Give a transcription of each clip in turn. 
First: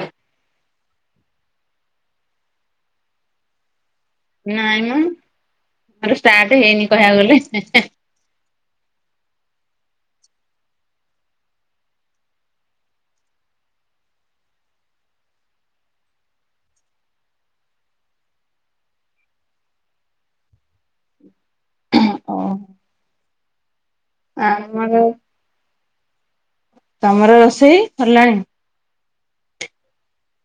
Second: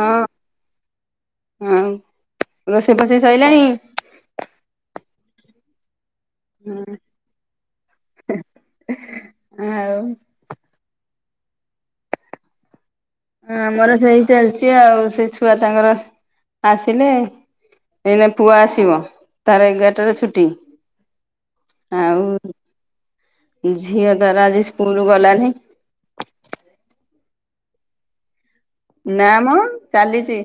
ହଁ-ହଁ ରୋଷେଇ ଫୋଷେଇ ସଇଲାଣି? ନାଇଁ ମ ମୋର ଷ୍ଟାର୍ଟ ହେଇନି କହିବାକୁ ଗଲେ ହେ-ହେ। ଆଉ ଆମର ସେଇ ଚାଲିଛି ଆଉ ସେ ଛୁଆ ତାଙ୍କର ଆସିଲେ ଏଇନା ପୁଅ ଆସିବ ତାର ଏଗାର ଟାରେ ଛୁଟି। ଆଉ ଝିଅ ତାର ଆଜି ଆମର ସ୍କୁଲ୍ ଗଲାନି। ତମର ରୋଷେଇ ହେଲାଣି? ନାଁ ମ ଚାଲିଚି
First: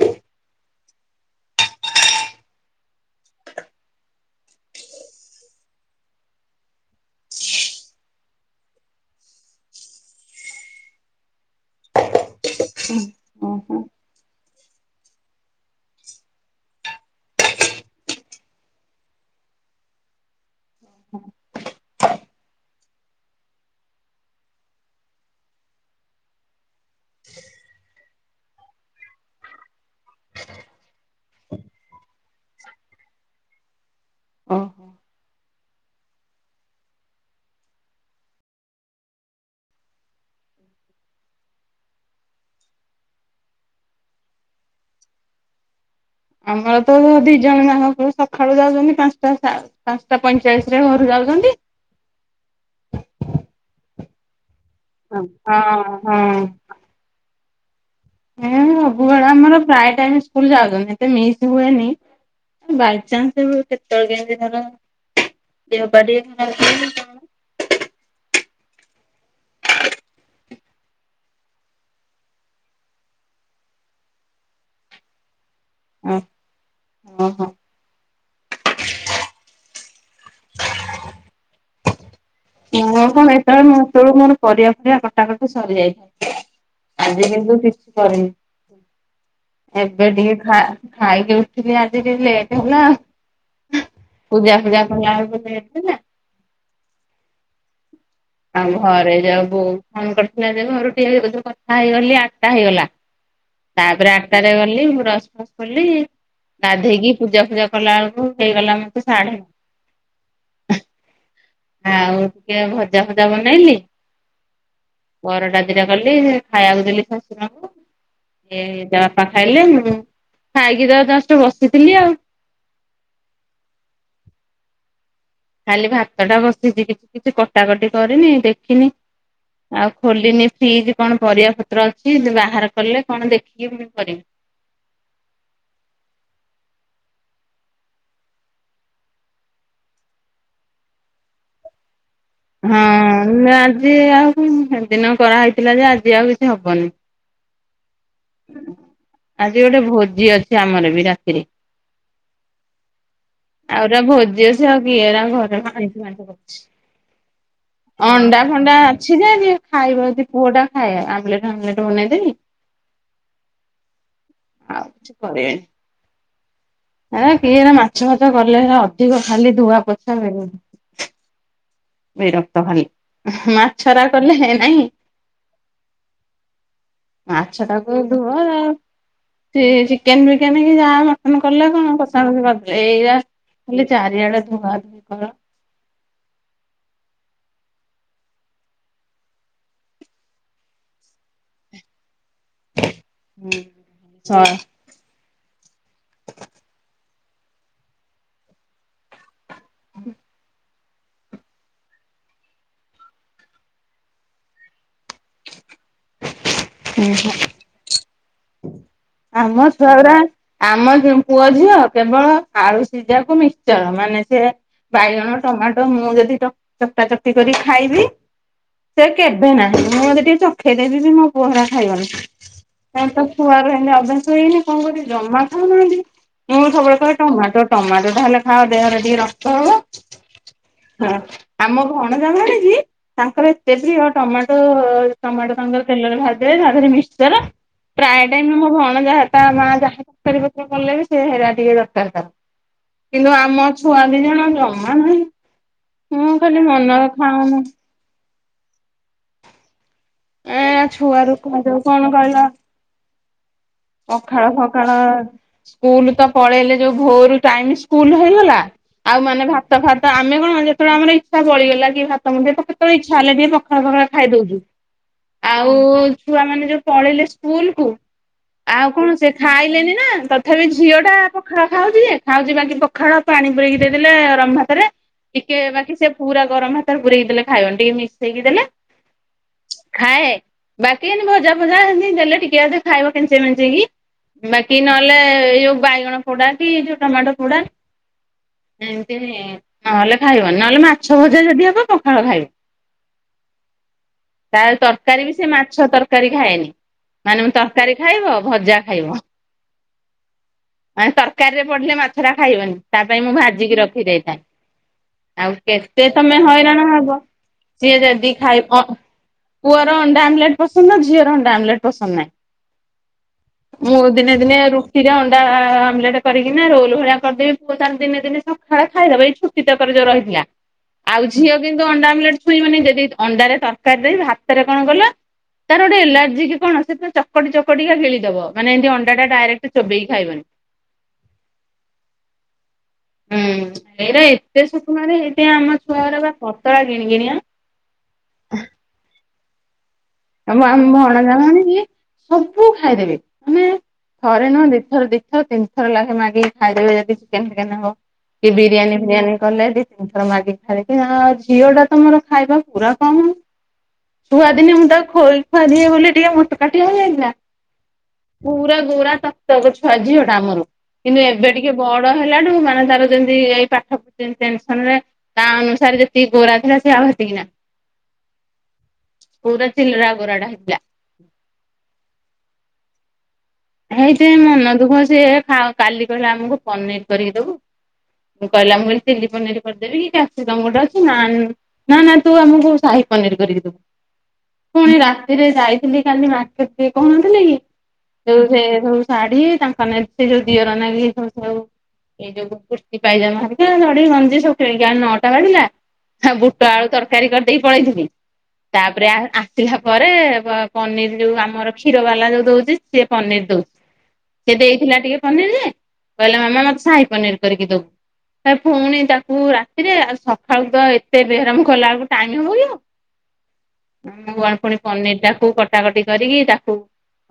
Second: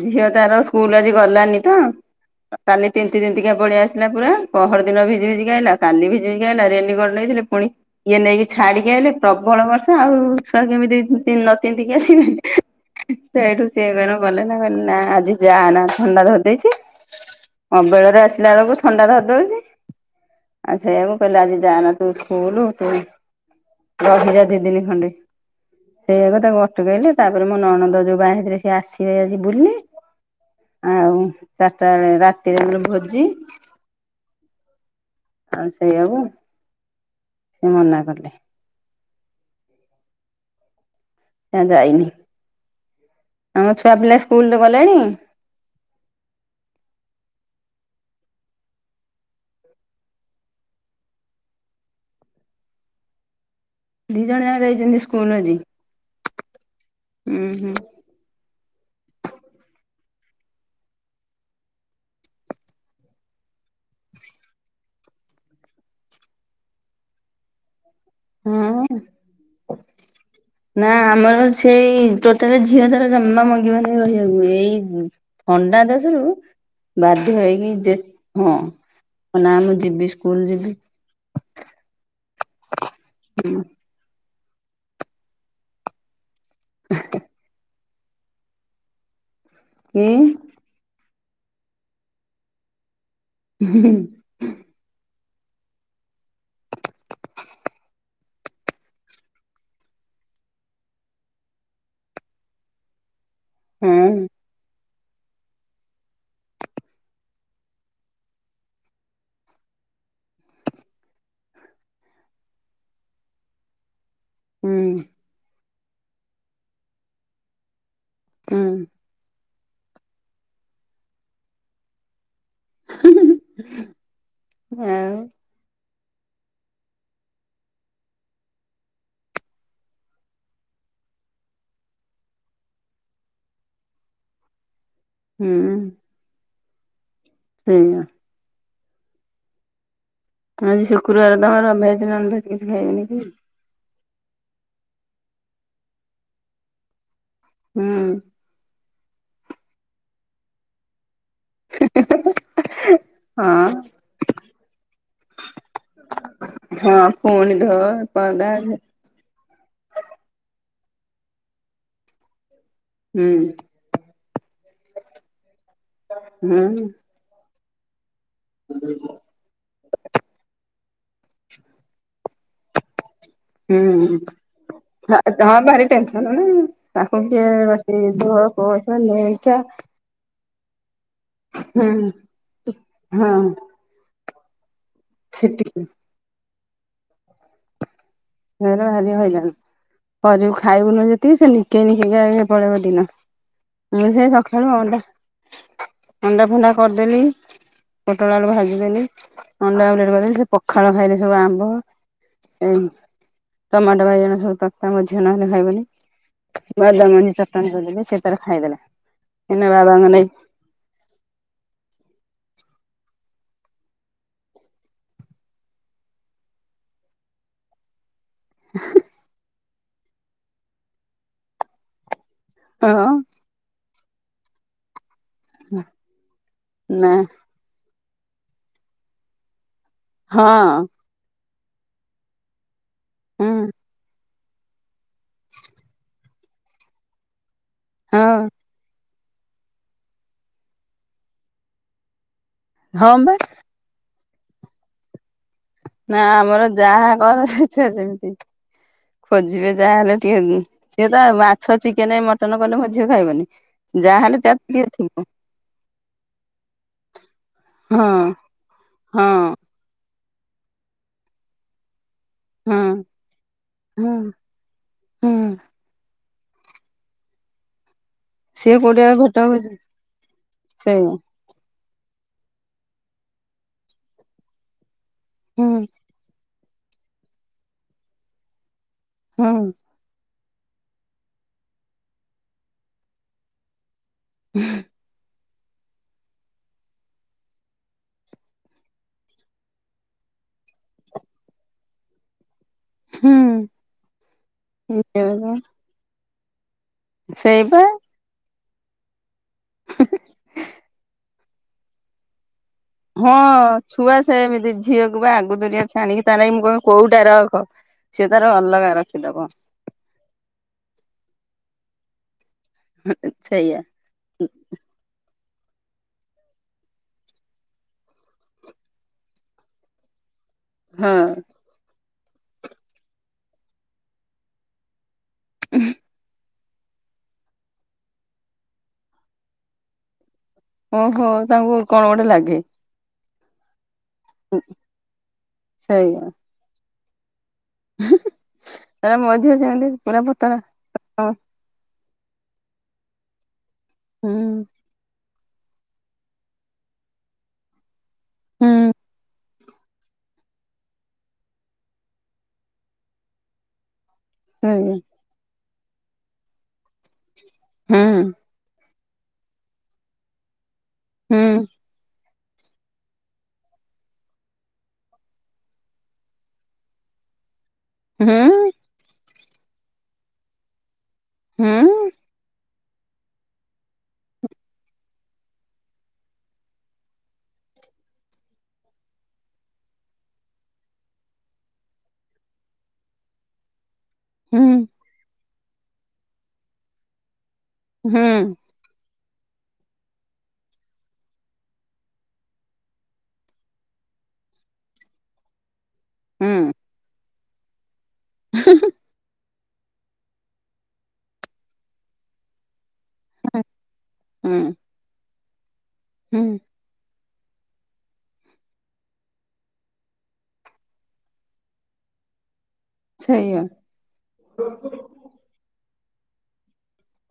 ଝିଅ ତାର ସ୍କୁଲ ଆଜି ଗଲାନି ତ କାଲି ତିନ୍ତି ତିନ୍ତି କା ପଳେଆସିଲା ପୁରା ପହର୍ ଦିନ ଭିଜି ଭିଜିିକା ଆଇଲା କାଲି ଭିଜିିକା ଆଲା ରେନିକୋଟ ନେଇ ପୁଣି ଇଏ ନେଇକି ଛାଡିକି ଆଇଲେ ପ୍ରବଳ ବର୍ଷା ଆଉ ଛୁଆ କେମିତି ତିନ୍ତି ନ ତିନ୍ତି ସେ ସେଇଠୁ ଓହୋ। ସିଏ କଣ ଗଲେ ନା କହିଲେ ନା ଆଜି ଯାଆନା ଥଣ୍ଡା ଧରିଦେଇଛି ଅବେଳରେ ଆସିଲା ବେଳକୁ ଥଣ୍ଡା ଧରିଦଉଛି। ଆ ଛେୟାକୁ କୁ କହିଲେ ଆଜି ଯାନା ତୁ ସ୍କୁଲ ତୁ ରହିଯା ଦି ଦିନି ଖଣ୍ଡେ ସେୟାକୁ ତାକୁ ଟୁକେଇ ଲେତାପରେ ମୁଁ ନଣନ୍ଦ ଯୋଉ ବାହା ହେଇଥିଲେ ସେ ଆସିବେ ଆଜି ବୁଲି। ଆଉ ଚାର୍ଟା ବେଳେ ରାତିରେ ଆମର ଭୋଜି। ଓହୋ। ଆଉ ସେୟାକୁ ସେ ମନା କଲେ। ନା ଯାଇନି ଆମ ଛୁଆ ପିଲା ସ୍କୁଲ ଗଲେଣି? ଆମର ତ ଦି ଜଣ ଯାକ ସକାଳୁ ଯାଉଛନ୍ତି ପାଞ୍ଚଟା ପାଞ୍ଚଟା ପଇଁଚାଳିଶ ରେ ଘରକୁ ଆଉଚନ୍ତି। ଦି ଜଣ ଯାକ ଯାଇଛନ୍ତି ହ ସ୍କୁଲ ଆଜି। ହଁ ହଁ। ଉଁ ହୁଁ। ସବୁବେଳେ ଆମର ପ୍ରାଏ ଟାଇମ୍ ସ୍କୁଲ ଯାଉଛନ୍ତି ଏତେ ମିସ୍ ହୁଏନି। ବାଇ ଚାନ୍ସ କେବେ କେତଳେବେଳେ କେମିତି ଧର ଦେହ ପାହା ଟିକେ ଖରାପ ହୁଏ କି କଣ? ହୁଁ। ହଁ ନା ଆମର ସେଇ ଟୋଟାଲ ଝିଅ ତାର ଜମା ମଙ୍ଗିବ ନେଇ ରହିବାକୁ ଏଇ ଥଣ୍ଡା ଦେଶରୁ ବାଧ୍ୟ ଓହୋ। ହେଇକି ଯେ ହଁ। ନା ମୁଁ ଯିବି ସ୍କୁଲ ଯିବି। [inaudible] ହଁ କଣ ଏତେବେଳେ ମୁଁ ଏତେବେଳୁ ମୋର ପରିବା ପରିବା କଟାକଟି ସରିଯାଇଥାଏ ଆଜି କିନ୍ତୁ କିଛି କରିନି କି ଏବେ ଟିକେ ଖ ଖାଇକି ଉଠିଲି ଆଜି ଟିକ ଲେଟ୍ ହେଲା ପୂଜା ଫୂଜା କଲା ବେଳକୁ ନା। ଆଉ ଘରେ ଯବୁ ଫୋନ କରିଥିଲା ଯେ ଘରୁ ଟିକେ କଥା ହେଇଗଲି ଆଠଟା ହେଇଗଲା। ହଁ ତାପରେ ଆଠଟାରେ ଗଲି ମୁଁ ବ୍ରସ ଫ୍ରସ କଲି। ଗଧେଇକି ପୂଜା ଫୂଜା କଲା ବେଳକୁ ହେଇଗଲା ମତେ ସାଢେ ଆଉ ଟିକେ ଭଲ ଭଜା ଫଜା ବନେଇଲି ହୁଁ ପରଟା ଭଜା କଲି ଖାଇବାକୁ ଦେଲି ଶଶୁରଙ୍କୁ ଏ ହୁଁ ତା ବାପା ଖାଇଲେ ମୁ ହୁଁ ଖାଇକି ତ ଜଷ୍ଟ ବସିଥିଲି ଆଉ। ହଁ। କାଲି ଭାତ ଟା ବସିଛି କିଛି କିଛି କଟାକଟି କରିନି ଦେଖିନି। ଆଉ ଖୋଲିନି ଫ୍ରିଜ କଣ ପରିବା ପତ୍ର ଅଛି ଯ ବାହାର କଲେ କଣ ଦେଖିକି ମୁ କରିବି। [inaudible] ହୁଁ। ସେଇଆ ଆଜି ଶୁକ୍ରବାର ତମର ଭେଜ ନନ ଭେଜ କିଛି ଖାଇବନି କି? ହଁ ଆଜି ଆଉ ସେଦିନ କରାହେଇଥିଲା ଯେ ଆଜି ଆଉ କିଛି ହବନି। ହୁଁ। ଆଜି ଗୋଟେ ଭୋଜି ଅଛି ଆମର ବି ରାତ ଆହୁରି ହଁ ପା ଭୋଜି ଅଛି ଆଉ କିଏ ଏରା ଘରେ ହଁ ପୁଣି ଧୋ ଅଣ୍ଡା ପରଦା ଫଣ୍ଡା ହୁଁ ଅଛି ଯେ ଯ ଖାଇବ ଯଦି ପୁଅ ଖାଏ ଆମ୍ଲେଟ ହାମଲେଟ ବନେଇଦେବି ଆଉ କିଛି କରିବିନି। ହୁଁ। କିଏହେରା ମାଛ ଫାଛ କଲେ ହେରା ଅଧିକ ଖାଲି ଧୁଆ ପୋଛା [unintelligible] ଏ ରକ୍ତ ଖାଲି ମାଛରା କଲେ ନାଇଁ। ନାଁ ତମର ଭାରି ଟେନସନ ନାଇ ତାଙ୍କୁ କିଏ ମାଛ ଟାକୁ ରଷେଇ ଧୋ ପୋଛୋ [unintelligible] କେମିତୀ ଯାହା ହେଉ ମଟନ କଲେ କଣ ସଖାଳ ଏଇଟା ଖାଲି ଚାରିଆଡେ ଧୁଆ ଧୁଇ । ସେତିକି ସେରା ଭାରି ହଇରାଣ କରିବୁ ଖାଇବୁନୁ ଯେତିକି ସେ ନିକେଇ ନିକେଇକା ଆଗେ ପଳେଇବ ଦିନ ମୁଁ ସେଇ ଶଳା ସଖାଳୁ ଅଣ୍ଡା ଅଣ୍ଡା ଫଣ୍ଡା କରିଦେଲି ପୋଟଳ ଆଳୁ ଭାଜିଦେଲି ଅଣ୍ଡାଆମଲେଟ କରିଦେବି ସେ ପ ଖାଳ ଖାଇଲେ ସବୁ ଆମ୍ବ ଏ ଟମାଟୋ ବାଇଜଣ ସବୁ [unintelligible] ମୋ ଝିଅ ନହେଲେ ଖାଇବନି। ବାଦାମ ମଞ୍ଜି ଚଟଣି କରିଦେଲେ ସେତାର ଖାଇଦେଲେ । ଆମ ଛୁଆ ଗୁରା ଆମ ଝିଅ ପୁଅ ଝିଅ କେବଳ ଆଳୁ ସିଝା କୁ ମିକ୍ସଚର ମାନେ ସେ ବାଇଗଣ ଟମାଟୋ ମୁଁ ଯଦି ଚକକା ଚକଟି କରି ଖାଇବି ସେ କେବେ ନାହିଁ ମୁଁ ଯଦି ଟିକେ ଚଖେଇ ଦେବି ବି ମୋ ପୁଅ ହେରା ଖାଇବନି। ହଁ ତାଙ୍କର ତ ଛୁଆରୁ ହେନ୍ତି ଅଭ୍ୟାସ ହେଇନି କଣ କରିବି? ଜମା ଖାଉନାହାନ୍ତି ମୁଁ ସବୁବେଳେ ନା କହେ ଟମାଟୋ ଟମାଟୋ ତାହଲେ ଖାଅ ଦେହରେ ଟିକେ ରକ୍ତ ହବ। ହଁ। ହଁ ଆମ ଭଣଜା ଭାଣିଜୀ ତାଙ୍କର ହୁଁ ଏତେ ପ୍ରିୟ ଟମାଟୋ ଟମାଟୋ ତାଙ୍କର ତେଲରେ ଭାଜି ତା ଦେହରେ ମିକ୍ସର ପ୍ରାୟ ହଁ ଟାଇମ ମୋ ଭନ ଜା ଆ ଯାହା ତା ମା ଯାହା ଦରକାରୀ ପତ୍ର କଲେ ବି ସେ ହେରା ଟିକେ ଦରକାର ତାହାର ହଁ କିନ୍ତୁ ବା ଆମ ଛୁଆ ଦି ଜଣ ଜମା ନାହିଁ। ନା ମୁଁ ଖାଲି ଆମର ମନ ଯାହା ଖାଉନୁ କରାଯାଇଥାଉ ସେମିତି ଖୋଜିବେ। ଯାହାହେଲେ ଟିକେ ଏ ସିଏ ତ ଛୁଆରୁ ମାଛ ଯୋଉ କଣ ଚିକେନ କହିଲ ମଟନ କଲେ ମୋ ଝିଅ ଖାଇବନି । ପଖାଳ ଫଖାଳ ସ୍କୁଲ ତ ପଳେଇଲେ ଯୋଉ ଭୋର ଟାଇମ୍ ହଁ ସ୍କୁଲ ହେଇଗଲା। ଆଉ ମାନେ ହଁ ଭାତ ଭାତ ଆମେ କଣ ଯେତେବେଳେ ଆମର ଇଛା ବଳିଗଲା କି ଭାତ ତମର ଟିକ ତ କେତେବେଳେ ହଁ ଇଛା ହେଲା ଟିକେ ପଖାଳ ପଖାଳ ହଁ ଖାଇ ଦଉଛୁ ହଁ। ଆଉ ଛୁଆମାନେ ଯୋଉ ପଲେଇଲେ ସ୍କୁଲ କୁ ସିଏ ଆଉ କୋଉଠି କଣ ସେ ଭେଟ ହଉଛି ଖାଇଲେନି ନା ତଥାପି ଝିଅ ଟା ସେଇଆ ପଖାଳ ଖାଉଛି ଯେ ଖାଉଛି ବାକି ପଖାଳ ପାଣି ପୁୁରେଇକି ଦେଇଦେଲେ ଗରମ ଭାତରେ ଟିକେ ହୁଁ ବାକି ସେ ପୁରା ଗରମ ଭାତ ରେ ପୁରେଇକି ଦେଲେ ଖାଇବନି। ଟିକେ ମିସେଇକି ଦେଲେ ହୁଁ ଖାଏ ବାକି ଏନ୍ତି ଭଜା ଫଜା ହେନ୍ତି ଦେଲେ ଟିକେ ଅଧେ ଖାଇବ କେଞ୍ଚେ ମେଞ୍ଚେକି। ବାକି ନହେଲେ ଏଇ ଯୋଉ ବାଇଗଣ ପୋଡା କି ଯୋଉ ଟମାଟୋ ପୋଡା ଏମତି ନହେଲେ ଖାଇବନି। ନହେଲେ ମାଛ ଭଜା ଯଦି ହବ ପଖାଳ ଖାଇବ। ହୁଁ। ତା ତରକାରୀ ବି ସେ ମାଛ ତରକାରୀ ଖାଏନି। ମାନେ ସେଇପା। ତରକାରୀ ଖାଇବ ଭଜା ଖାଇବ। ମାନେ ତରକାରୀରେ ପଡିଲେ ମାଛରା ଖାଇବନି। ତା ପାଇଁ ମୁଁ ହଁ ଭାଜିକି ରଖି ଛୁଆ ଦେଇଥାଏ। ସେମିତି ଝିଅକୁ ବା ଆଉ ଆଗୁତୁରିଆ କେତେ ଛାଣିକି ତା ତମେ ନାଗି ମୁଁ ହଇରାଣ କହିବି ହବ? କୋଉଟା ରଖ ସିଏ ଯଦି ତାର ଖାଇବ। ଅଲଗା ରଖିଦବ ପୁଅର ଅଣ୍ଡା ଆମଲେଟ ପସନ୍ଦ ଝିଅର ଅଣ୍ଡା ଆମଲେଟ ପସନ୍ଦ ନାଇଁ। ସେଇଆ ମୁଁ ଦିନେ ଦିନେ ରୁଟିରେ ଅଣ୍ଡା ଆମଲେଟ କରିକିନା ରୋଲ ଭଳିଆ କରିଦେବି ପୁଅ ତାର ଦିନେ ଦିନେ ସକାଳେ ଖାଇଦବ। ଏଇ ଛୁଟି ତକରେ ଯଉ ରହିଥିଲା। ଆଉ ହଁ ଝିଅ କିନ୍ତୁ ଅଣ୍ଡା ଆମଲେଟ ଛୁଇଁବନି। ଯଦି ଅଣ୍ଡାରେ ତରକାରୀ ଦେଇ ଭାତରେ କଣ କଲ ତାର ଗୋଟେ ଏଲାର୍ଜି କି କଣ ସେ ତ ଚ ଚକଟି ଚକଟିକା ଗିଳିଦବ। ମାନେ ଏମତି ଅଣ୍ଡାଟା ଡାଇରେକ୍ଟ ଚୋବେଇକି ଖାଇବନି । ଓହୋ ତାଙ୍କୁ କଣ ଗୋଟେ ଲାଗେ ହୁଁ ଏଇରା ଏତେ ସୁକୁମାରି ହେଥିପାଇଁ ଆମ ସେଇଆ ଛୁଆଗୁରା ପତଳା ଗିଣିଗିଣିଆ। ମୋ ଝିଅ ସେମିତି। ପୁରା ପତଳା ଆମ ଆମ ହଁ ଭଣଜା ଭାଣିଜୀ ସବୁ ଖାଇଦେବେ ମାନେ ହୁଁ ଥରେ ନୁହଁ ଦିଇଥ ଦିଥର ତିନିଥର ଲାଗେ ମାଗିକି ଖାଇଦେବେ ଯଦି ଚିକେନ ଫିକେନ ହବ। କି ହୁଁ ବିରିୟାନୀ ଫିରିୟାନୀ କଲେ ଦି ତିନି ଥର ମାଗିକି ଖାଇବେ। ଆ ଝିଅ ଟା ମୋର ଖାଇବା ପୁରା କମ୍ । ଛୁଆ ଦିନେ ମୁଁ ସେଇଆ। ତାକୁ ଖୋଇ ବୋଲି ଟିକେ ମୋଟକାଠିଆ ହୋଇଯାଇଥିଲା। ପୁରା ଗୋରା ଛୁଆ ଝିଅଟା ଆମର। କିନ୍ତୁ ଏବେ ଟିକେ ବଡ ହେଲାଠୁ ମାନେ ତାର ଯେମିତି ଏଇ ପାଠ ଟେନସନ ରେ ତା ଅନୁସାରେ ଯେତିକି ଗୋରା ଥିଲା ସେ ଆ। [unintelligible] ହୁଁ। ପୁରା ଚିଲିରା ଗୋରାଟା ହେଇଥିଲା। ହୁଁ। ହେଇଥିପାଇଁ ମନ ଦୁଃଖ ସିଏ କାଲି କହିଲା ଆମକୁ ପନିର କରିକି ଦବୁ। କହିଲା ମୁଁ କହିଲି ଚିଲି ପନିର କରିଦେବି କି ଗୋଟେ କ୍ୟାପସିକମ୍ ଗୋଟେ ଅଛି। ନା ନା ନା ତୁ ଆମକୁ ସାହି ପନିର କରିକି ଦବୁ। ପୁଣି ରାତିରେ ଯାଇଥିଲି କାଲି ମାାର୍କେଟ୍ କହୁନଥିଲି କି? ଯୋଉ ସେ ସବୁ ଶାଢୀ ତାଙ୍କ ନା ସେ ଯୋଉ ଦିଅର ନାଗି ସବୁ ସବୁ ଏଇ ଯୋଉ କୁର୍ତ୍ତିୀ ପାଇଜାମା ହେରିକା ଚଡ଼ି ଗଞ୍ଜି ସବୁ କିନିକି ଆଣିଲୁ ନଅଟା ବାଜିଲା । ବୁଟ ଆଳୁ ତରକାରୀ କରିଦେଇକି ପଳେଇଥିଲି। ତାପରେ ଆସିଲା ପରେ ପନିର ଯୋଉ ଆମର କ୍ଷୀର ବାଲା ଯୋଉ ଦଉଚି ସିଏ ପନିର ଦଉଚି। ସେ ଦେଇଥିଲା ଟିକେ ପନିର ଯେ କହିଲା ମାମା ମତେ ସାହି ପନିର କରିକି ଦବୁ । ଏ ପୁଣି ତାକୁ ରାତିରେ ଆଉ ସକାଳୁ ତ ଏତେ ବେହରାମ କଲା ବେଳକୁ ଟାଇମ ହବ କି ସେଇଆ ଆଉ? ପୁଣି ପନିର ଟାକୁ କଟାକଟି କରିକି ତାକୁ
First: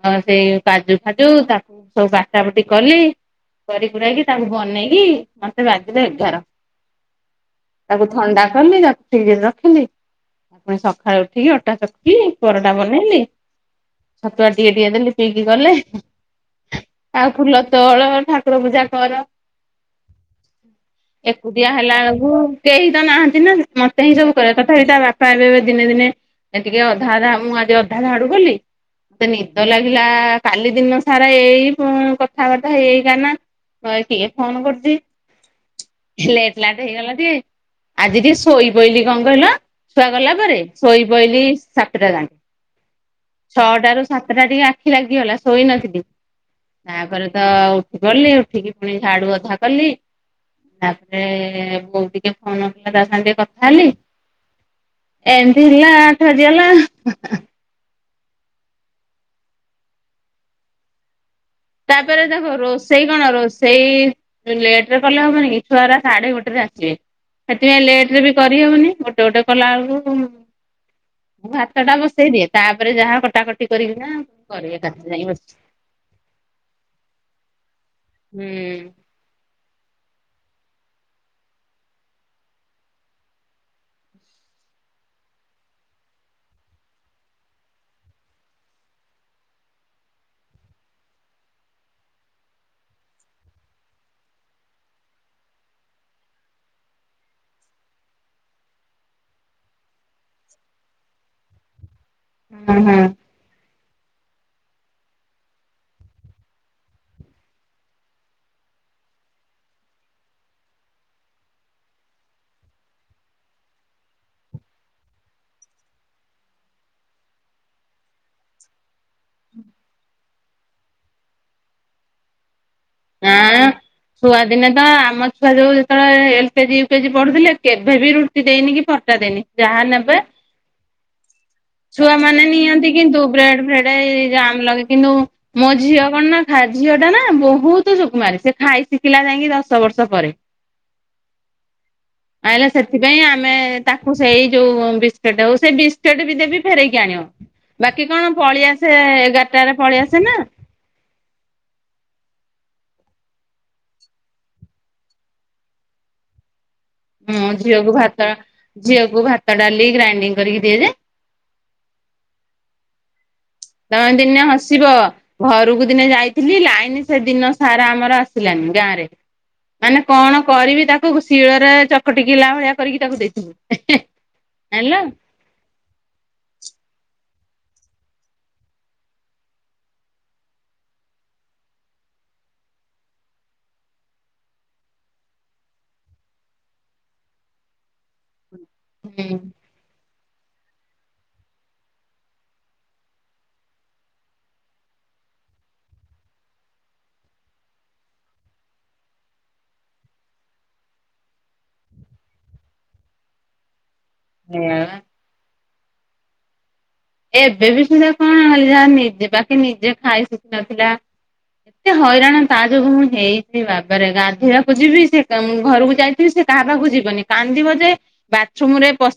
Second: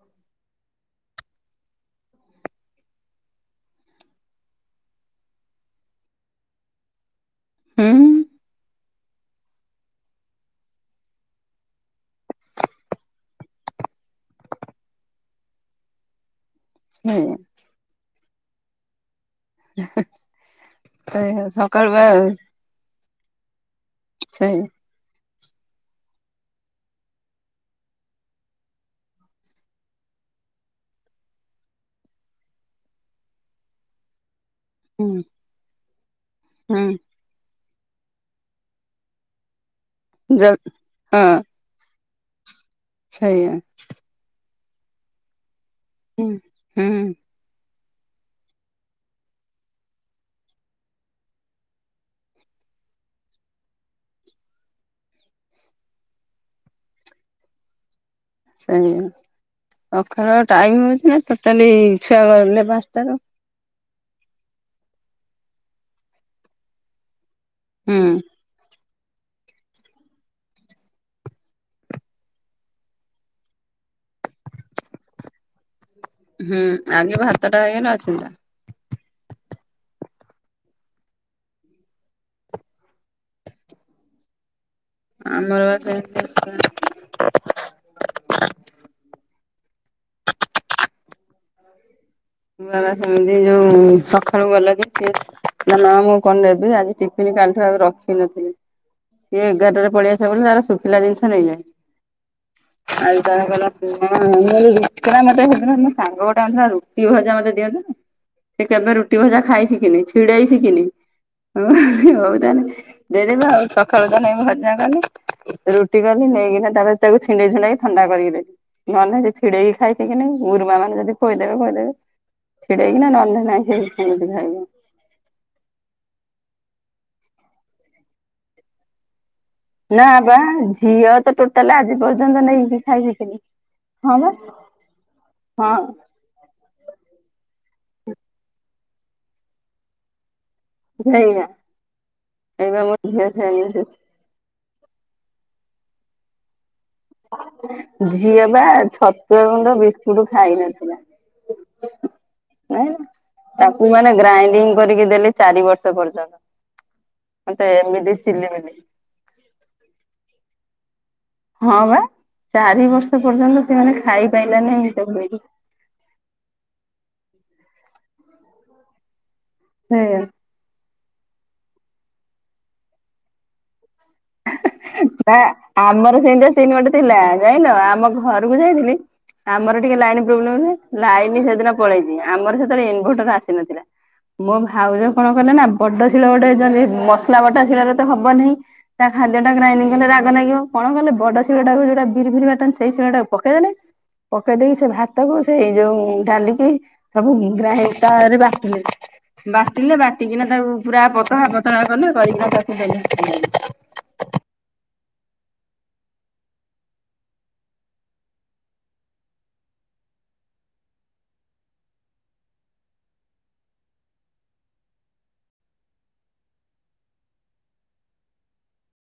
ଅ ସେଇ କାଜୁ ଫାଜୁ ତାକୁ ସବୁ ବାଟା ବୁଟି କଲି । କରି କୁରାକି ତାକୁ ବନେଇକି ମତେ ବାଜିଲା ଏଗାର । ତାକୁ ହୁଁ ଥଣ୍ଡା କଲି ତାକୁ ଫ୍ରିଜ ରେ ରଖିଲି । ପୁଣି ସକାଳୁ ଉଠିକି ଅଟା ଚକଟି ପରଟା ବନେଇଲି । ଛତୁଆ ଟିକେ ଟିକେ ଦେଲି। ନେଇକି ଗଲେ। ଆଉ ସେଇଆ ଫୁଲ ତୋଳ ଠାକୁର ପୂଜା କର। [inaudible] [inaudible] ସେଇଆ ଏକୁଟିଆ ସକାଳୁ ହେଲା ବା ବେଳକୁ କେହି ତ ନାହାନ୍ତି ନା ମତେ ହିଁ ସବୁ କରେ ସେଇଆ ତଥାପି ତା ବାପା ଏବେ ଦିନେ ଦିନେ ଟିକେ ଅଧା ଅଧା ମୁଁ ଆଜି ଅଧା ଝାଡୁ କଲି ମତେ ନିଦ ଲାଗ ପିଲା କାଲି ଦିନ ସାରା ଏଇ ପୁଁ କଥାବାର୍ତ୍ତା ହେଇ ହେଇକା ନାଁ କିଏ ଫୋନ୍ କରୁଚି ହୁଁ ଲେଟ୍ ଲାଟ ହୁଁ ହେଇଗଲା ଟିଏ। ଆଜି ଟିଏ ଶୋଇ ପଇଲି କଁ କହିଲ ଛୁଆ ଗଲା ଜଲ୍ ପରେ ଶୋଇ ହଁ ପଇଲି ସାତଟା ଯା ସେଇଆ ଛଅଟା ରୁ ସାତଟା ଟିକେ ଆଖି ଲାଗିଗଲା । ଶୋଇ ନଥିଲି ହୁଁ ହୁଁ ତାପରେ ତ ଉଠି ପଡ଼ିଲି ଉଠିକି ପୁଣି ଝାଡ଼ୁ ଅଧା କଲି । ତାପରେ ବୋଉ ଟିକେ ଫୋନ୍ କଲା ତା ସାଁ ଟିକେ କଥା ହେଲି। ଏମତି ହେଲା ଆଠ ଆଜିଅଲା । ସେଇଆ ସଖାଳୁ ଆଉ ଟାଇମ୍ ହୋଉଚି ନାଁ? ତାପରେ ଦେଖ ରୋଷେଇ କଣ ରୋଷେଇ ଲେଟ୍ ରେ କଲେ ହବନି କି ଛୁଆରା ସାଢ଼େ ଗୋଟେରେ ଆସିବେ ସେଥିପାଇଁ ହୁଁ ଲେଟ୍ ରେ ବି କରିହୋଉନି ଗ ଟେ ଓଟେ କଲା ଅଳୁକୁ ମୁଁ ଭାତଟା ବସେଇ ଦିଏ ତାପରେ ଯାହା କଟାକଟି କରିକିନା କରିବି ଏକାଥରେ ଯାଇଁ ବସ୍ ହୁଁ ଆଗେ ଭାତଟା ହେଇଗଲା ଅ ହୁଁ । ଆମର ବା ସେମତି ଉଛୁଳା [inaudible] ଉଆ ବା ସେମିତି ଯୋଉ ସଖାଳୁ ଗଲା ଯେ ସିଏ ନାଁ ନାଁ ମୁଁ କଣ ନେବି ଆଜି ଟିଫିନ୍ କାଲିଠୁ ଆଉ ରଖି ନଥିନି। ଇଏ ଏଗାରଟାରେ ପଳିଆସିବ ବୋଲି ତାର ଶୁଖିଲା ଜିନିଷ ନେଇଯାଏ। ହୁଁ ହୁଁ ଆଜି ତାର କହିଲା ପୁଆଁ ମୁଁ ଅଇନି ରୁଟି କହିଲା ମତେ ହେଦିନ ସାଙ୍ଗ ଗୋ ତାଁ ଥା ରୁଟି ଭଜା ମତେ ଦିଅନ୍ତେନେଇ ସେ କେବେ ରୁଟି ଭଜା ଖାଇ ଶିକିନେଇ ଛିଡ଼େଇ ଶିକିନେଇ। ଅ ହଉ ତାହେନେ ଯଦି ଭ ଆଉ ସଖାଳୁ ତାନେ ଭଜା କନି ରୁଟି କନି ନେଇକିନା ତାପରେ ତାକୁ ଛିଣ୍ଡେଇ ଛୁଣ୍ଡାକି ଥଣ୍ଡା କରିକି ଦେନି ନହେନେ ନାହିଁ ସେ ଛିଡ଼େଇକି ଖାଇ ସିକିିନେଇ ଗୁରୁମାମାନେ ଯଦି ଖୋଇ ଦେବେ ଖୋଇ ଦେବେ। ଆଁ ଛୁଆ ଦିନେ ତ ଆମ ଛୁଆ ଯୋଉ ଯେତୋଳେ ଏଲ୍ କେଜି ୟୁ କେଜି ପଢ଼ୁଥିଲେ କେଭେ ବି ରୁଟି ଦେଇନି କି ପରଟା ଦେଇନି। ଯାହା ନା ନେବେ ବା ଝିଅ ତ ଟୋଟାଲ ଆଜି ପର୍ଯ୍ୟନ୍ତ ଛୁଆମାନେ ନେଇକି ନିଅନ୍ତି ଖାଇ କିନ୍ତୁ ଶିଖିନି। ବ୍ରେଡ଼୍ ଫ୍ରେଡ଼୍ ହଁ ଏଇ ବା ଜା ଉଁ ଲଗେ କିନ୍ତୁ ମୋ ହଁ ଝିଅ କଣ ନାଁ ଖା ଝିଅଟା ନାଁ ବୋହୁତ୍ ସୁକୁମାରୀ ସେ ଖାଇ ଶିକିଲା ଯାଇଁକି ଦଶ ବର୍ଷ ପରେ। ସେଇଆ। ଆଇଲା ଏବେ ମୋ ସେଥିପାଇଁ ଝିଅ ଆମେ ସେମିତି ତାକୁ ସେଇ ଯୋଉ ବିସ୍କେଟ୍ ହୋଉ ସେ ବିସ୍କେଟ୍ ବି ଦେବି ଫେରେଇକି ଆଣିଅ। ବାକି କଣ ଝିଅ ବା ପଳିଆସେ ଛତୁଆ ଗୁଣ୍ଡ ଏଗାରଟାରେ ପଳିଆସେ ବିସ୍କୁଟ ନାଁ। ଖାଇ ଜାଇଁଲ ତାକୁ ମାନେ ଗ୍ରାଇଣ୍ଡିଙ୍ଗ୍ କରିକି ଦେଲି ଚାରି ବର୍ଷ ପର୍ଯ୍ୟନ୍ତ। ମୋ ମତେ ଝିଅକୁ ଏମିତି ଭାତ, ଚିଲିମିଲି ଝିଅକୁ ଭାତ, ଡାଲି ଗ୍ରାଇଣ୍ଡିଙ୍ଗ୍ କରିକି ଦିଏ ଯେ। ହଁ ବା ଚାରି ବର୍ଷ ପର୍ଯ୍ୟନ୍ତ ସେମାନେ ତମେ ଖାଇ ଦିନେ ପାଇଲାନି ହସିବ ଏମିତି କହିଲି। ଘରକୁ ଦିନେ ଯାଇଥିଲି ଲାଇନ୍ ସେ ଦିନ ସାରା ଆମର ଆସିଲାନି ଗାଁରେ ମାନେ ସେଇଆ କଣ କରିବି ତା କୁକୁ ଶିଳରେ ଚକଟିକିଲା ଭଳିଆ କରିକି ତାକୁ ଦେଇଥିନି ଏହେଁ। ନାଁ ଆମର ସେନ୍ତିଆ ସିନ୍ ଗଟେ ତିଲା ଜାଇଁଲ ଆମ ଘରୁକୁ ଯାଇଥିଲି ଆମର ଟିକେ ଲାଇନ୍ ପ୍ରୋବ୍ଲେମ୍ ଥାଏ । ଲାଇନ୍ ସେଦିନ ପଳେଇଚି ଆମର ସେତଳେ ଇନଭଟର୍ ଆସିନଥିଲା। ମୋ ଭାଉଜ କଣ କଲେ ନାଁ ବଡ଼ ଶିଳ ଗୋଟେ ଯ ଯେ ମସଲା ବଟା ଶିଳରେ ତ ହବନେହିଁ ତା ସେଇଆ ଖାଦ୍ୟଟା ଗ୍ରାଇଣ୍ଡିଂ କଲେ ରା ମା ନାଗିବ କଣ କଲେ, ବଡ଼ ଶିଳଟାକୁ ଯୋଉଟା ବିରି ଫିରି ବାଟନ୍ତି ସେଇ ଶିଳଟାକୁ ପକେଇଦେଲେ ପକେଇ ଦେଇ ସେ ଭାତକୁ ସେଇ ଯୋଉ ଡାଲିକି ସବୁ ଗ୍ରାଇ ତାରେ ବାଟିଲେ। ବାଟିଲେ ବାଟିକିନା ତାକୁ ପୁରା ପତଳା ପତଳା କଲେ କରିକିନା ତାକୁ ଦେଲେ ଖାଇ ଏଁ ଏବେ ବି ସୁଧା କଣ ଯାହା ନିଜେ ବାକି ନିଜେ ଖାଇ ଶିକିନଥିଲା। ଏତେ ହଇରାଣ ତା ଯୋଗୁ ମୁଁ ହେଇଛିି। ବାବାରେ ଗାଧୋଇବାକୁ ଯିବି, ସେ ଉଁ ଘରକୁ ଯାଇଥିବି ସେ କାହା ପାଖକୁ ଯିବନି କାନ୍ଦିବ ଯେ ବାଥରୁମ୍ ରେ ପଶ